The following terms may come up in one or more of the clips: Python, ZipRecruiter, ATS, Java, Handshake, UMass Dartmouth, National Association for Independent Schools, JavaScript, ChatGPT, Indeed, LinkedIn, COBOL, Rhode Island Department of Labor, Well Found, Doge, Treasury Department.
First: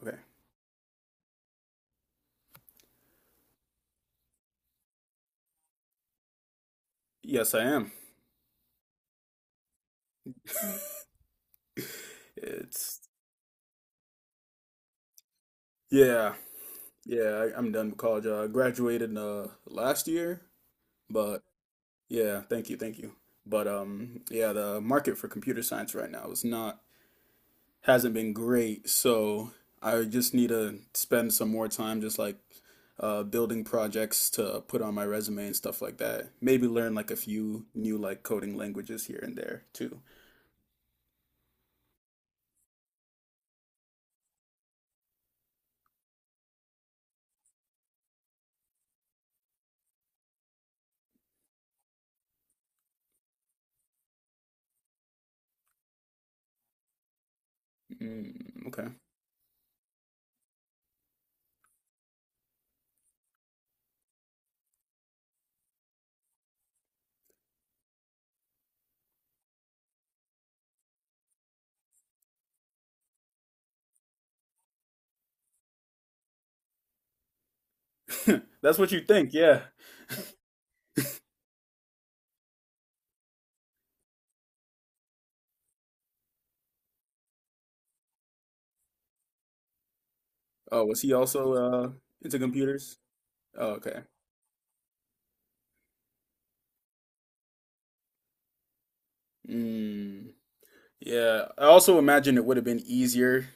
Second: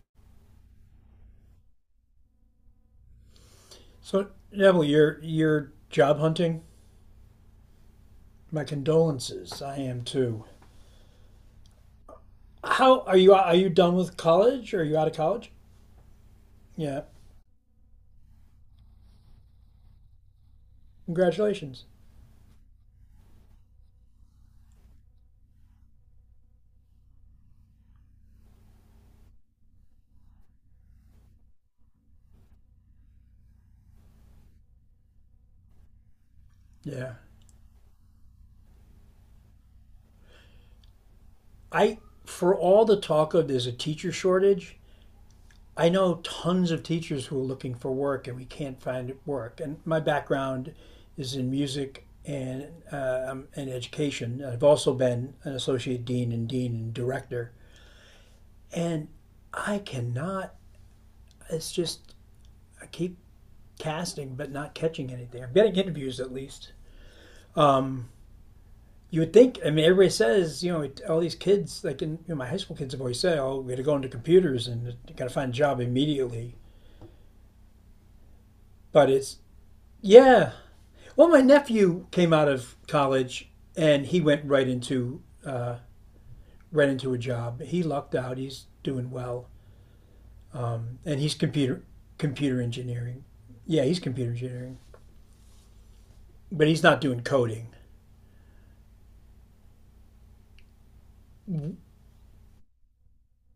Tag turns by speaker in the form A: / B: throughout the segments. A: Okay.
B: So Neville, you're job hunting.
A: Yes, I am.
B: My condolences. I am too.
A: It's
B: How are you? Are you done with college? Or are you out of college?
A: yeah,
B: Yeah.
A: yeah. I'm done with college. I graduated last year, but
B: Congratulations.
A: yeah, thank you, thank you. But yeah, the market for computer science right now is not hasn't been great, so I just need to spend some more time just like building projects to put on my resume and stuff like that. Maybe learn like
B: Yeah.
A: a few new like coding languages here and there too.
B: I for all the talk of there's a teacher shortage, I know tons of teachers who are looking for work and we can't find work. And my background is in music and education. I've also been an associate dean and dean and director.
A: Mm, okay.
B: And I cannot. It's just I keep casting but not catching anything. I'm getting interviews at least. Um, you would think. I mean, everybody says all these kids, like, my high school kids have always said, "Oh, we got to go into computers and you got to find a job immediately."
A: That's what you
B: But
A: think,
B: it's
A: yeah.
B: yeah. Well, my nephew came out of college and he went right into a job. He lucked out. He's doing well,
A: Oh, was he
B: and he's
A: also
B: computer
A: into
B: computer
A: computers?
B: engineering.
A: Oh,
B: Yeah, he's
A: okay.
B: computer engineering, but he's not doing coding.
A: Mm, yeah. I also imagine it would have been easier.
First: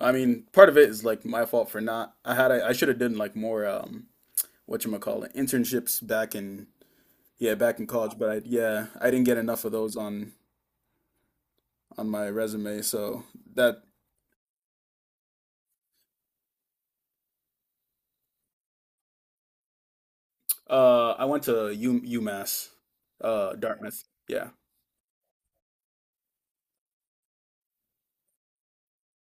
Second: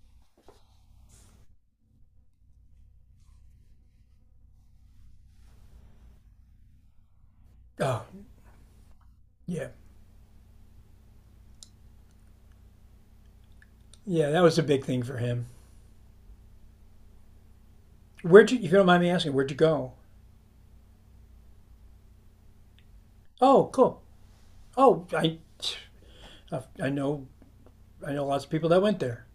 A: I mean, part of it is like my fault for not. I should have done like more whatchamacallit internships back in yeah, back in
B: Oh,
A: college, but I didn't get enough
B: yeah,
A: of those on my resume. So that
B: yeah. That was a big thing for him. If you don't mind me asking, where'd you go?
A: I went to U UMass,
B: Oh, cool.
A: Dartmouth. Yeah.
B: Oh, I, I know, I know lots of people that went there.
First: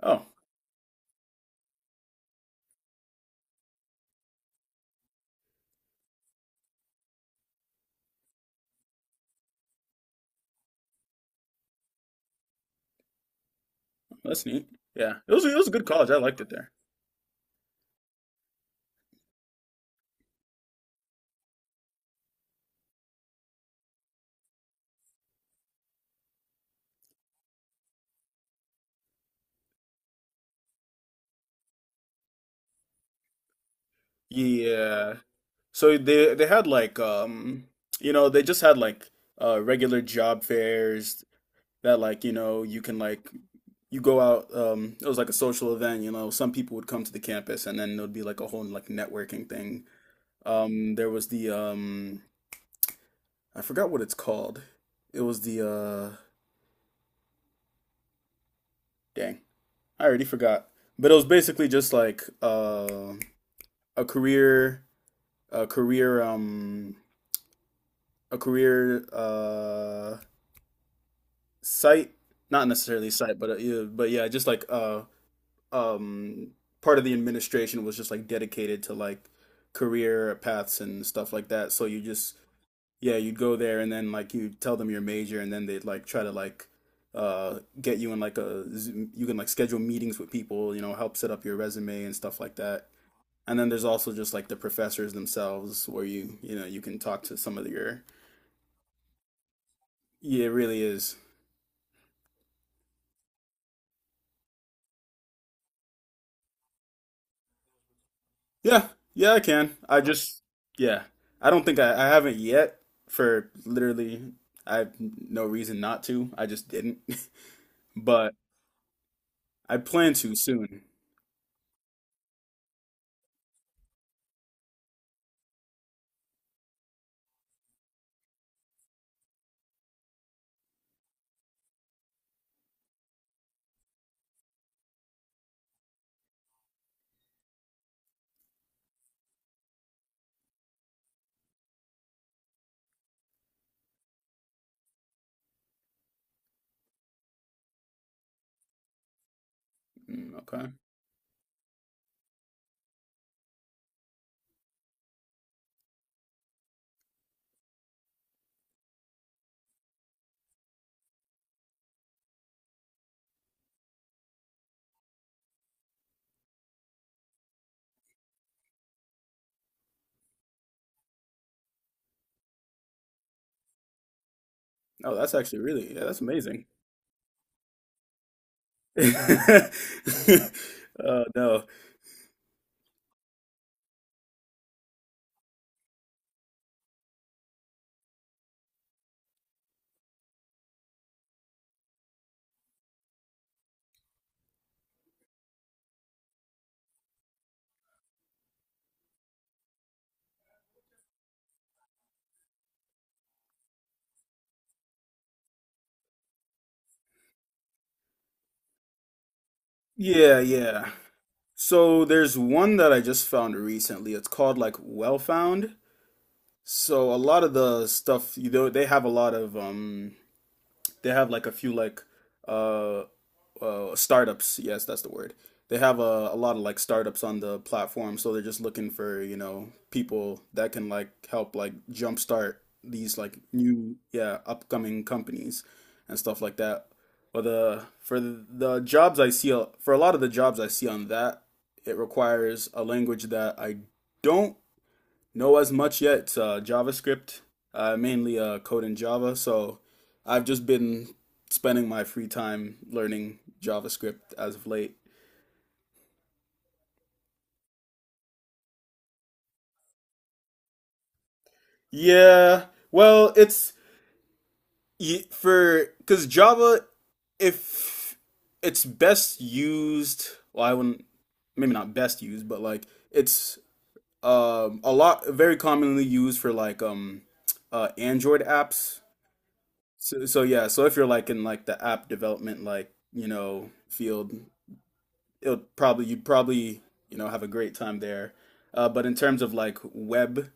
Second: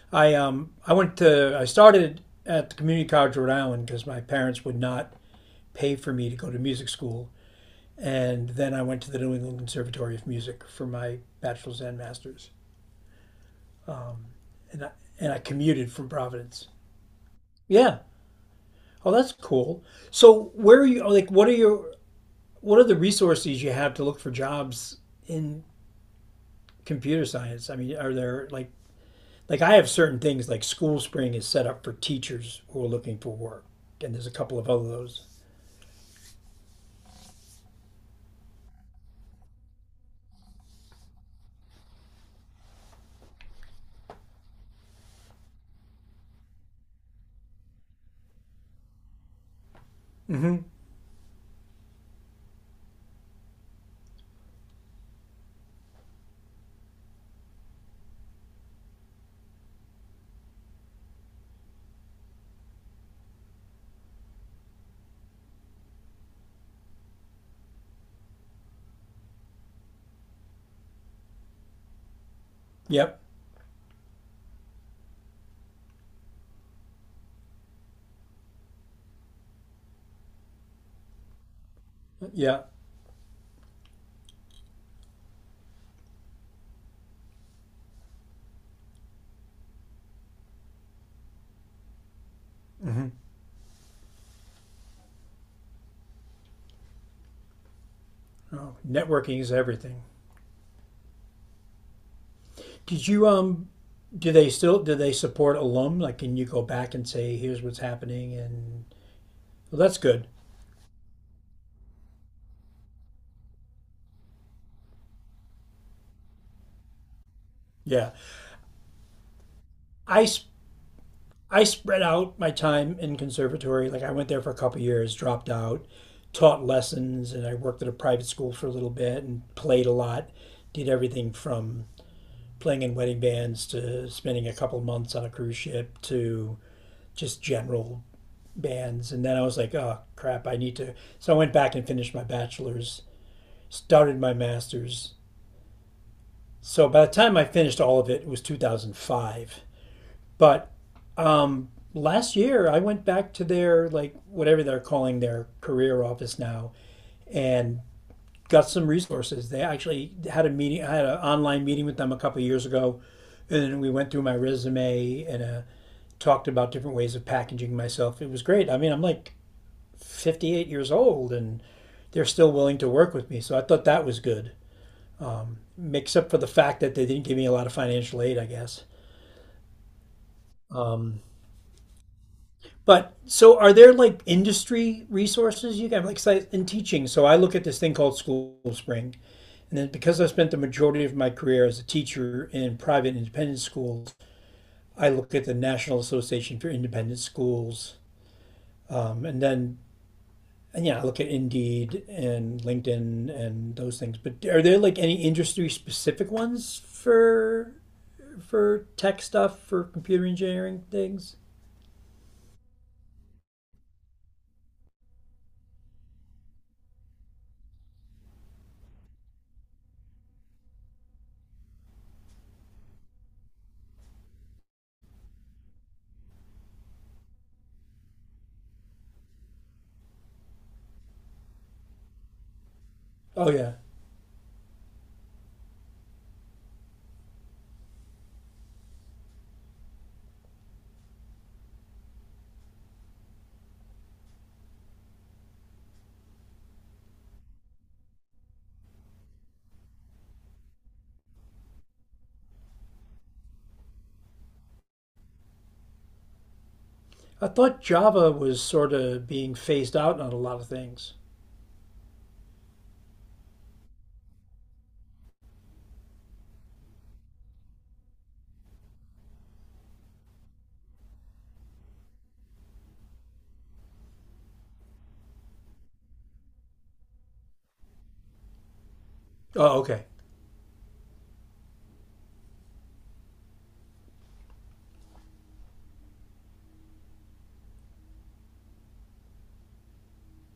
A: Oh,
B: I started at the Community College of Rhode Island because my parents would not pay for me to go to music school, and then I went to the New England Conservatory of Music for my bachelor's and master's,
A: that's neat.
B: and I,
A: Yeah. It
B: and I
A: was it was a good
B: commuted from
A: college. I liked it
B: Providence.
A: there.
B: Yeah. Oh, that's cool. So, where are you? Oh, Like, what are the resources you have to look for jobs in computer science? I mean, are there like I have certain things like School Spring is set up for teachers who are looking for work, and there's a couple of other
A: Yeah.
B: those.
A: So they had like you know they just had like regular job fairs that like you know you can like you go out it was like a social event you know some people would come to the campus and then there'd be like a whole like networking thing
B: Mm-hmm.
A: there was the I forgot what it's called it was the dang I already forgot but it was basically just like a career a career um a career site, not necessarily
B: Yep,
A: site, but yeah, but yeah, just like um part of the administration was just like dedicated to like career paths and stuff like that. So you just
B: yeah.
A: yeah, you'd go there and then like you tell them your major and then they'd like try to like get you in like a Zoom- you can like schedule meetings with people, you know, help set up your resume and stuff like that.
B: Mm-hmm.
A: And then there's also just like the professors themselves where you know, you can talk to some of your
B: Oh, networking is everything.
A: yeah, it really is.
B: Did you um? Do they still do they support alum? Like, can you go back and say, here's what's happening? And
A: Yeah, yeah, I can.
B: well, that's good.
A: Yeah, I don't think I haven't yet for literally, I have no reason not to. I just didn't,
B: Yeah,
A: but I plan
B: I
A: to soon.
B: I spread out my time in conservatory. Like, I went there for a couple of years, dropped out, taught lessons, and I worked at a private school for a little bit and played a lot. Did everything from playing in wedding bands to spending a couple months on a cruise ship to just general bands. And then I was like, oh crap, I need to. So I went back and finished my bachelor's, started my master's. So by the time I finished all of it, it was 2005.
A: Mm,
B: But
A: okay.
B: last year, I went back to their, like, whatever they're calling their career office now, and got some resources. They actually had a meeting, I had an online meeting with them a couple of years ago, and we went through my resume and a talked about different ways of packaging myself. It was great. I mean, I'm like 58 years old and they're still willing to work with me. So I thought that was good,
A: Oh, that's actually really, yeah, that's
B: except for the
A: amazing.
B: fact that they didn't give me a lot of financial aid, I guess. Um,
A: Oh, no.
B: but so are there like industry resources you can like in teaching? So I look at this thing called School Spring. And then because I spent the majority of my career as a teacher in private independent schools, I look at the National Association for Independent Schools. Um, and then And yeah, I look at Indeed and LinkedIn and those things. But are there like any industry specific ones for tech stuff for computer
A: Yeah,
B: engineering
A: yeah.
B: things?
A: So there's one that I just found recently. It's called like Well Found. So a lot of the stuff, you know, they have a lot of they have like a few like uh. Startups. Yes, that's the word. They have a lot of like startups on the platform, so they're just looking for, you know, people that can like help like jumpstart these like
B: Oh yeah,
A: new, yeah, upcoming companies and stuff like that. But the for the, the jobs I see for a lot of the jobs I see on that, it requires a language that I don't know as much yet. JavaScript, mainly code in Java. So I've just been spending my free time learning JavaScript as of late.
B: I thought Java was sort of being phased out on a lot of things.
A: Yeah, well, it's for because Java, if it's best used, well, I wouldn't maybe not best used, but like it's a lot very commonly used for like Android apps.
B: Oh okay.
A: So, so yeah, so if you're like in like the app development like, you know, field, it'll probably you'd probably, you know, have a great time there. But in terms of like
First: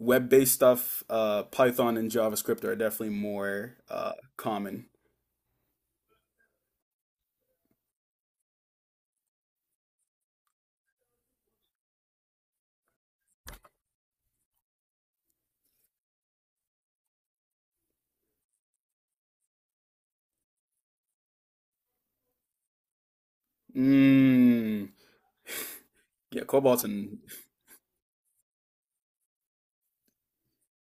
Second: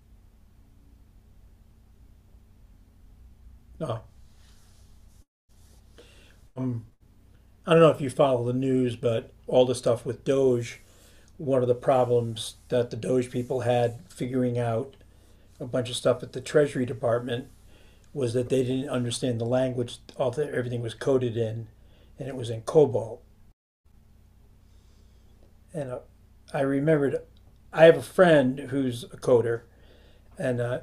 A: web-based stuff, Python and JavaScript are definitely more
B: No,
A: common.
B: um, I don't know if you follow the news, but all the stuff with Doge, one of the problems that the Doge people had figuring out a bunch of stuff at the Treasury Department was that they didn't understand the language. Everything was coded in, and it was in COBOL.
A: Mm,
B: And
A: yeah,
B: I
A: Cobalt and
B: remembered, I have a friend who's a coder, and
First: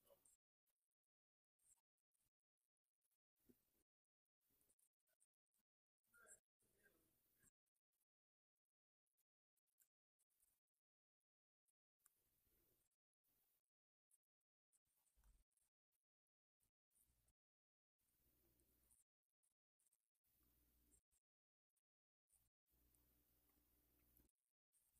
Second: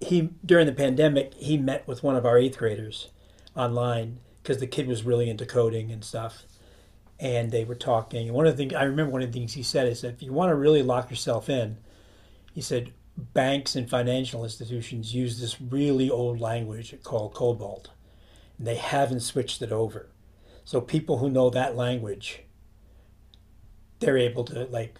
B: he during the pandemic he met with one of our eighth graders online because the kid was really into coding and stuff, and they were talking. And one of the things I remember, one of the things he said is that if you want to really lock yourself in, he said banks and financial institutions use this really old language called COBOL, and they haven't switched it over. So people who know that language, they're able to like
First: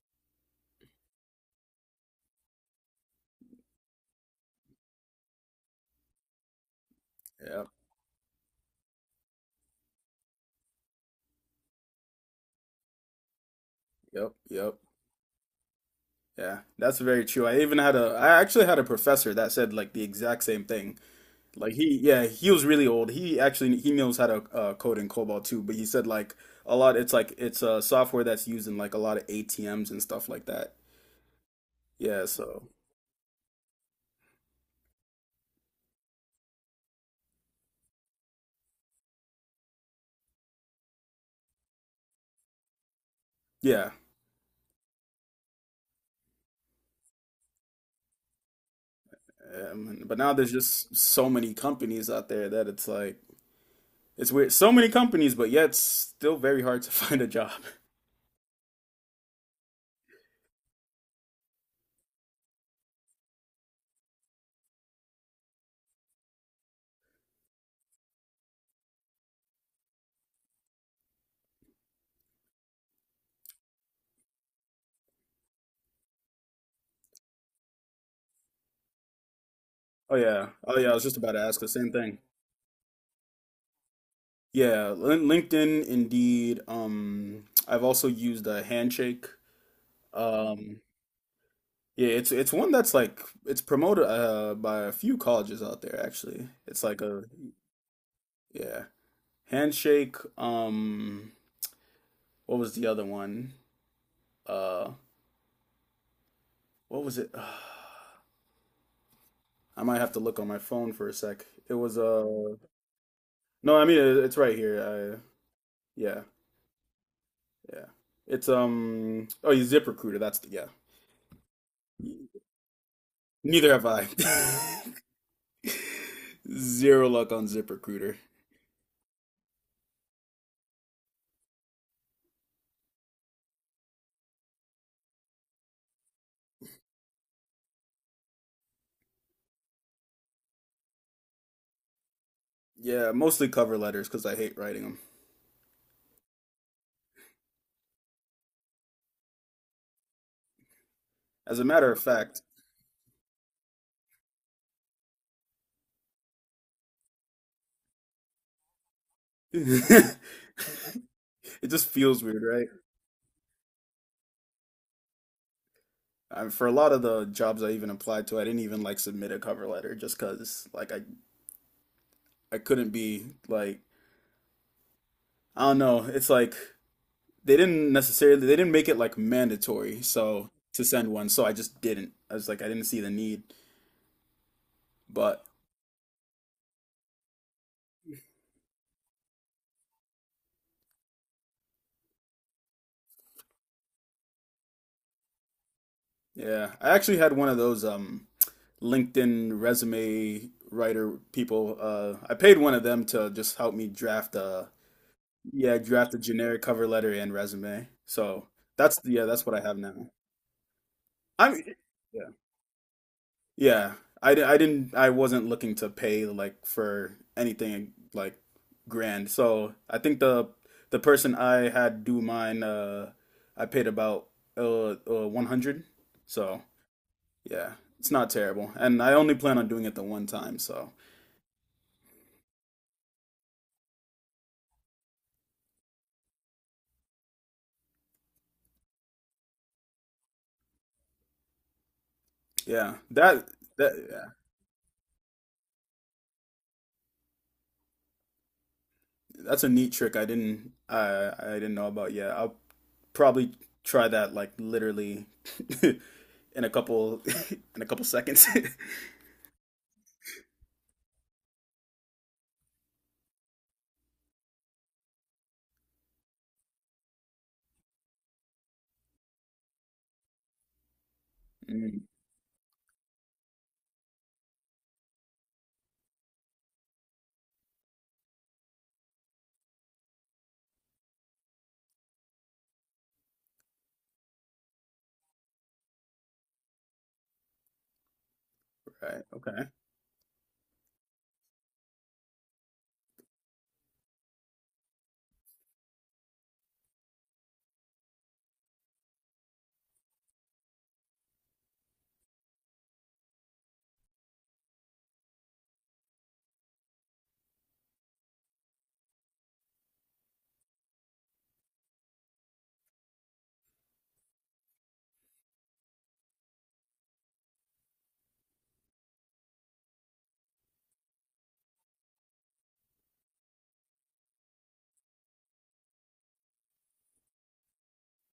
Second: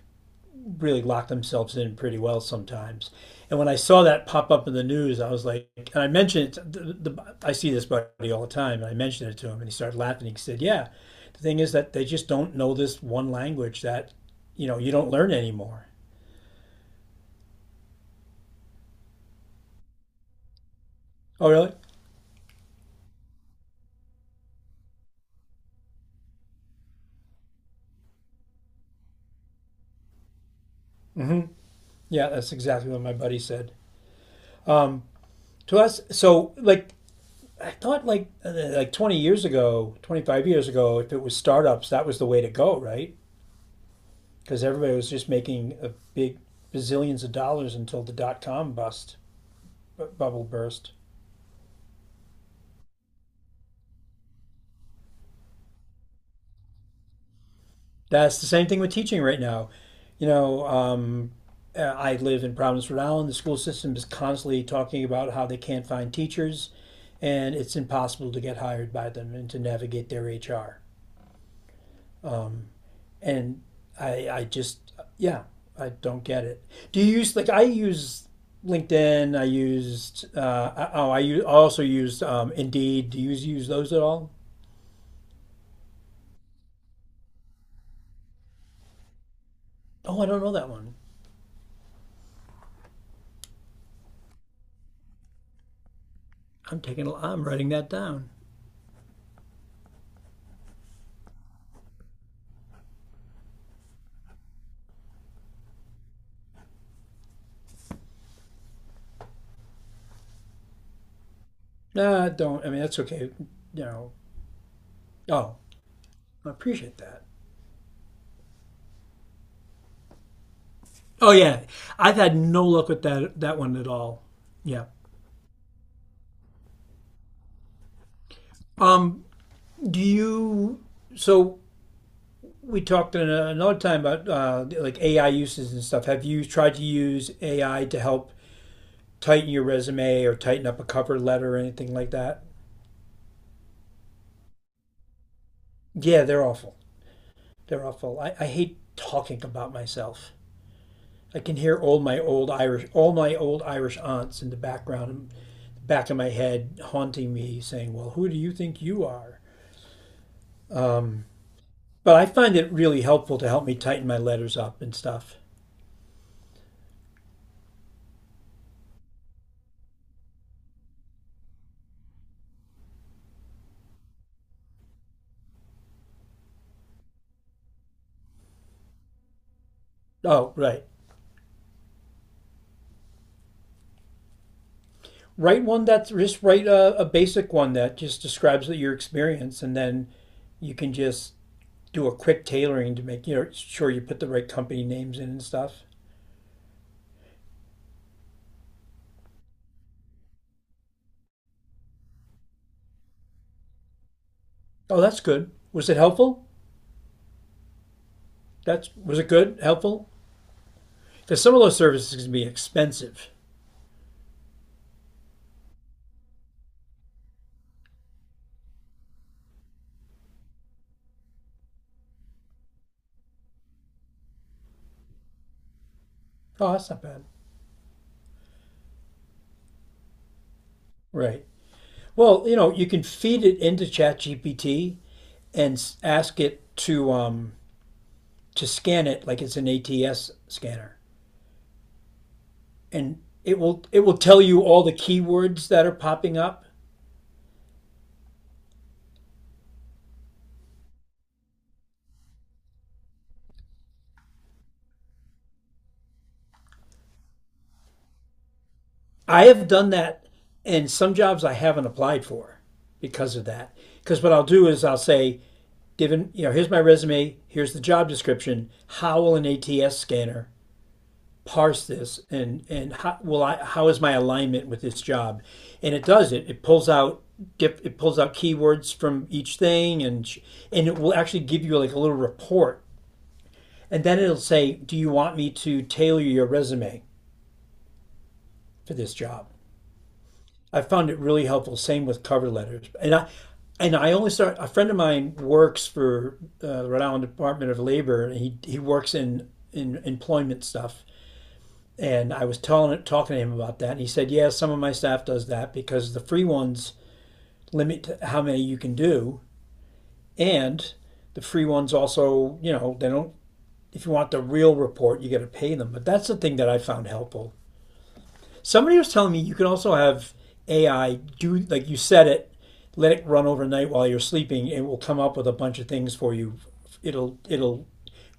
B: really lock themselves in pretty well sometimes. And when I saw that pop up in the news, I was like, and I mentioned it. I
A: yep,
B: see this buddy all the time, and I mentioned it to him, and he started laughing. He said, "Yeah, the thing is that they just don't know this one language that,
A: yep,
B: you
A: yep.
B: know, you don't learn anymore."
A: Yeah, that's very true. I actually had a professor that said like the exact same thing.
B: Oh, really?
A: Like he, yeah, he was really old. He knows how to code in COBOL too, but he said like a lot. It's like it's software that's used in like a lot of ATMs and stuff like that.
B: Mm-hmm.
A: Yeah,
B: Yeah, that's
A: so
B: exactly what my buddy said. Um, so I thought, like 20 years ago, 25 years ago, if it was startups, that was the way to go, right?
A: yeah,
B: Because everybody was just making a big bazillions of dollars until .com
A: but now
B: bubble
A: there's
B: burst.
A: just so many companies out there that it's like it's weird. So many companies, but yet still very hard to find a job.
B: That's the same thing with teaching right now. You know, I live in Providence, Rhode Island. The school system is constantly talking about how they can't find teachers, and it's impossible to get hired by them and to navigate their HR. And I just yeah I don't get it. Do you use like I use LinkedIn? I
A: Oh
B: used
A: yeah, oh yeah.
B: I-
A: I was
B: oh
A: just
B: I
A: about to
B: use,
A: ask the
B: also
A: same thing.
B: used Indeed. Do you use those at all?
A: Yeah, LinkedIn, Indeed. I've also used a Handshake.
B: Oh, I don't know that
A: Um,
B: one.
A: Yeah, it's one that's like it's promoted by a few colleges out there actually. It's like a
B: I'm writing that down.
A: yeah. Handshake, what was the other one? Uh what was it? I might have to look on my phone for a sec. It was
B: Nah, don't. I mean that's okay.
A: no, I
B: You
A: mean
B: know.
A: it's right here.
B: Oh,
A: Yeah,
B: I appreciate that.
A: yeah. It's oh, you ZipRecruiter, that's the yeah.
B: Oh yeah, I've had no luck with that
A: Neither
B: one
A: have
B: at
A: I.
B: all. Yeah.
A: Zero luck on ZipRecruiter.
B: Um. Do you so We talked in another time about like AI uses and stuff. Have you tried to use AI to help tighten your resume or tighten up a cover letter or anything like that?
A: Yeah, mostly cover letters because I hate writing them.
B: Yeah, they're awful. They're awful. I hate talking about myself. I can
A: As a
B: hear
A: matter of
B: all my
A: fact,
B: old Irish, all my old Irish aunts in the background, back of my head, haunting me, saying, "Well, who do you think you are?" Um,
A: it just
B: but
A: feels
B: I
A: weird,
B: find
A: right?
B: it really helpful to help me tighten my letters up and stuff.
A: I, for a lot of the jobs I even applied to, I didn't even like submit a cover letter just because, like I couldn't be like I don't know. It's like they didn't make it like mandatory so
B: Oh,
A: to
B: right.
A: send one, so I just didn't. I was like I didn't see the need, but
B: Write one that's just write a basic one that just describes your experience and then you can just do a quick tailoring to make, you know, sure you put the right company names in and stuff.
A: yeah, I actually had one of those LinkedIn resume writer people. I paid one of them to just help me draft a
B: Oh, that's good,
A: yeah,
B: was it
A: draft a
B: helpful?
A: generic cover letter and resume. So
B: That's
A: that's
B: Was
A: yeah,
B: it
A: that's what
B: good,
A: I have
B: helpful?
A: now.
B: Because some
A: I'm
B: of those services
A: yeah,
B: can be expensive.
A: yeah. I didn't I wasn't looking to pay like for anything like grand. So I think the person I had do mine, I paid about 100. So
B: Oh, that's not bad.
A: yeah, it's not terrible, and I only plan on doing it the one time. So
B: Right. Well, you know, you can feed it into ChatGPT and ask it to scan it like it's an ATS scanner,
A: yeah,
B: and it will
A: that
B: tell you all the keywords that are popping up.
A: that's a neat trick I didn't know about yet. I'll probably try that like literally in a couple in a couple seconds.
B: I have done that, and some jobs I haven't applied for because of that. Because what I'll do is I'll say, given, you know, here's my resume, here's the job description. How will an ATS scanner parse
A: Mm,
B: this, and how will I? How is my alignment with this job? And it does it. It pulls out dip. It pulls out keywords from each thing, and it will actually give you like a little report. And then it'll say, do you want me to tailor your resume for this
A: right.
B: job?
A: Okay.
B: I found it really helpful. Same with cover letters. And I only start, A friend of mine works for the Rhode Island Department of Labor, and he works in employment stuff. And I was talking to him about that, and he said, yeah, some of my staff does that because the free ones limit how many you can do. And the free ones also, you know, they don't, if you want the real report, you got to pay them. But that's the thing that I found helpful. Somebody was telling me you can also have AI do, like, you set it, let it run overnight while you're sleeping, and it will come up with a bunch of things for you. It'll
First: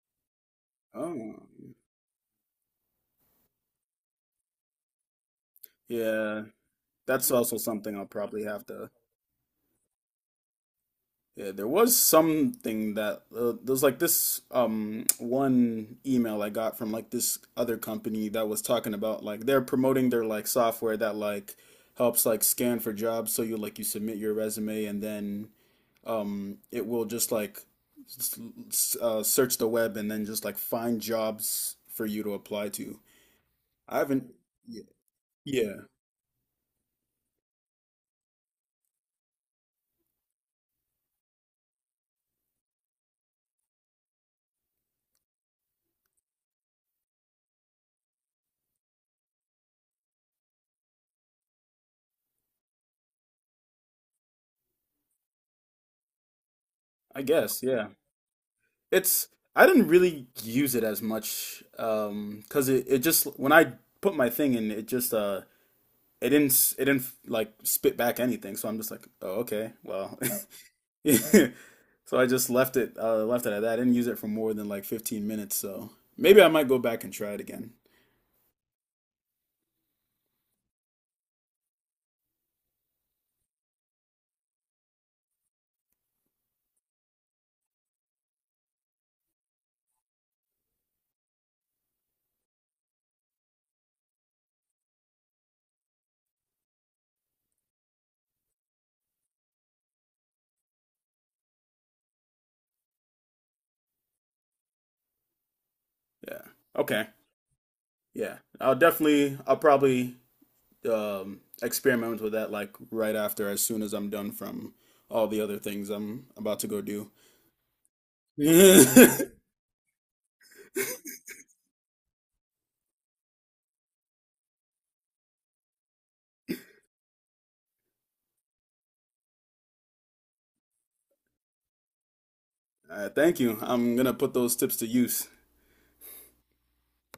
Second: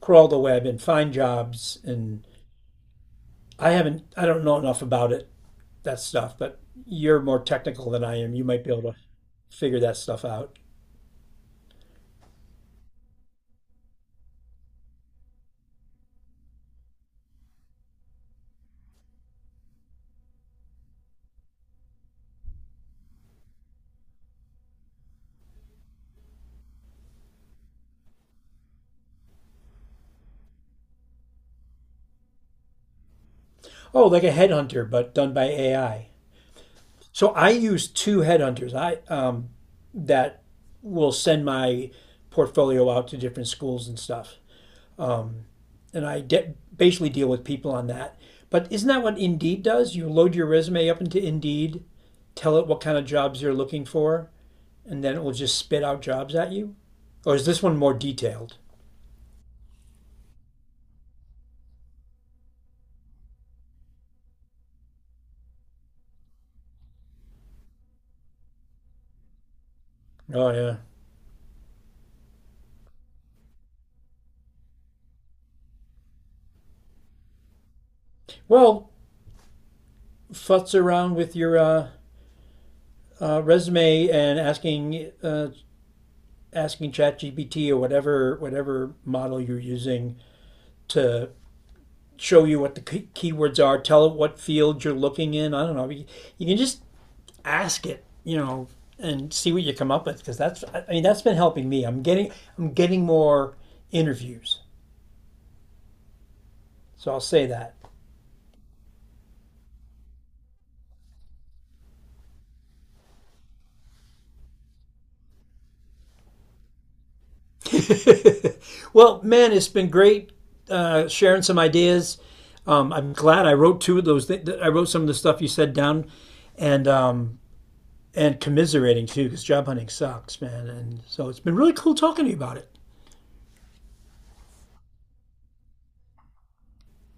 B: crawl the web and find
A: Oh.
B: jobs and I don't know enough about that stuff,
A: Yeah,
B: but you're
A: that's
B: more
A: also
B: technical
A: something
B: than
A: I'll
B: I am.
A: probably
B: You might
A: have
B: be
A: to.
B: able to figure that stuff out.
A: Yeah, there was something that there was like this one email I got from like this other company that was talking about like they're promoting their like software that like helps like scan for jobs so you like you submit your resume and then it will just like search the web and then just like find jobs for you to apply to. I
B: Oh, like
A: haven't,
B: a
A: y-
B: headhunter, but done by
A: yeah,
B: AI. So I use two headhunters. I That will send my portfolio out to different schools and stuff. Um, Basically deal with people on that. But isn't that what Indeed does? You load your resume up into Indeed, tell it what kind of jobs you're looking for, and then it will just spit out jobs at you.
A: I
B: Or is this
A: guess,
B: one
A: yeah.
B: more detailed?
A: It's, I didn't really use it as much 'cause it just when I put my thing in, it just it didn't like spit back anything. So I'm just like, oh, okay, well.
B: Oh yeah.
A: So I just left it at that. I didn't use it for more than like 15 minutes, so maybe I might go back and try it again.
B: Well, futz around with your resume and asking ChatGPT or whatever model you're using to show you what the keywords are. Tell it what field you're looking in. I don't know. You can just ask it, you know, and see what you come up with because that's I mean that's been helping me. I'm getting more interviews,
A: Yeah. Okay.
B: so I'll say that.
A: Yeah, I'll definitely, I'll probably experiment with that like right after, as soon as I'm done from all the other things I'm about to go do.
B: Well,
A: All
B: man, it's been great sharing some ideas. I'm glad I wrote two of those. I wrote some of the stuff you said down, and um, and commiserating too because job hunting sucks, man. And so it's been really cool talking to you about it.
A: right, thank you. I'm gonna put those tips to use.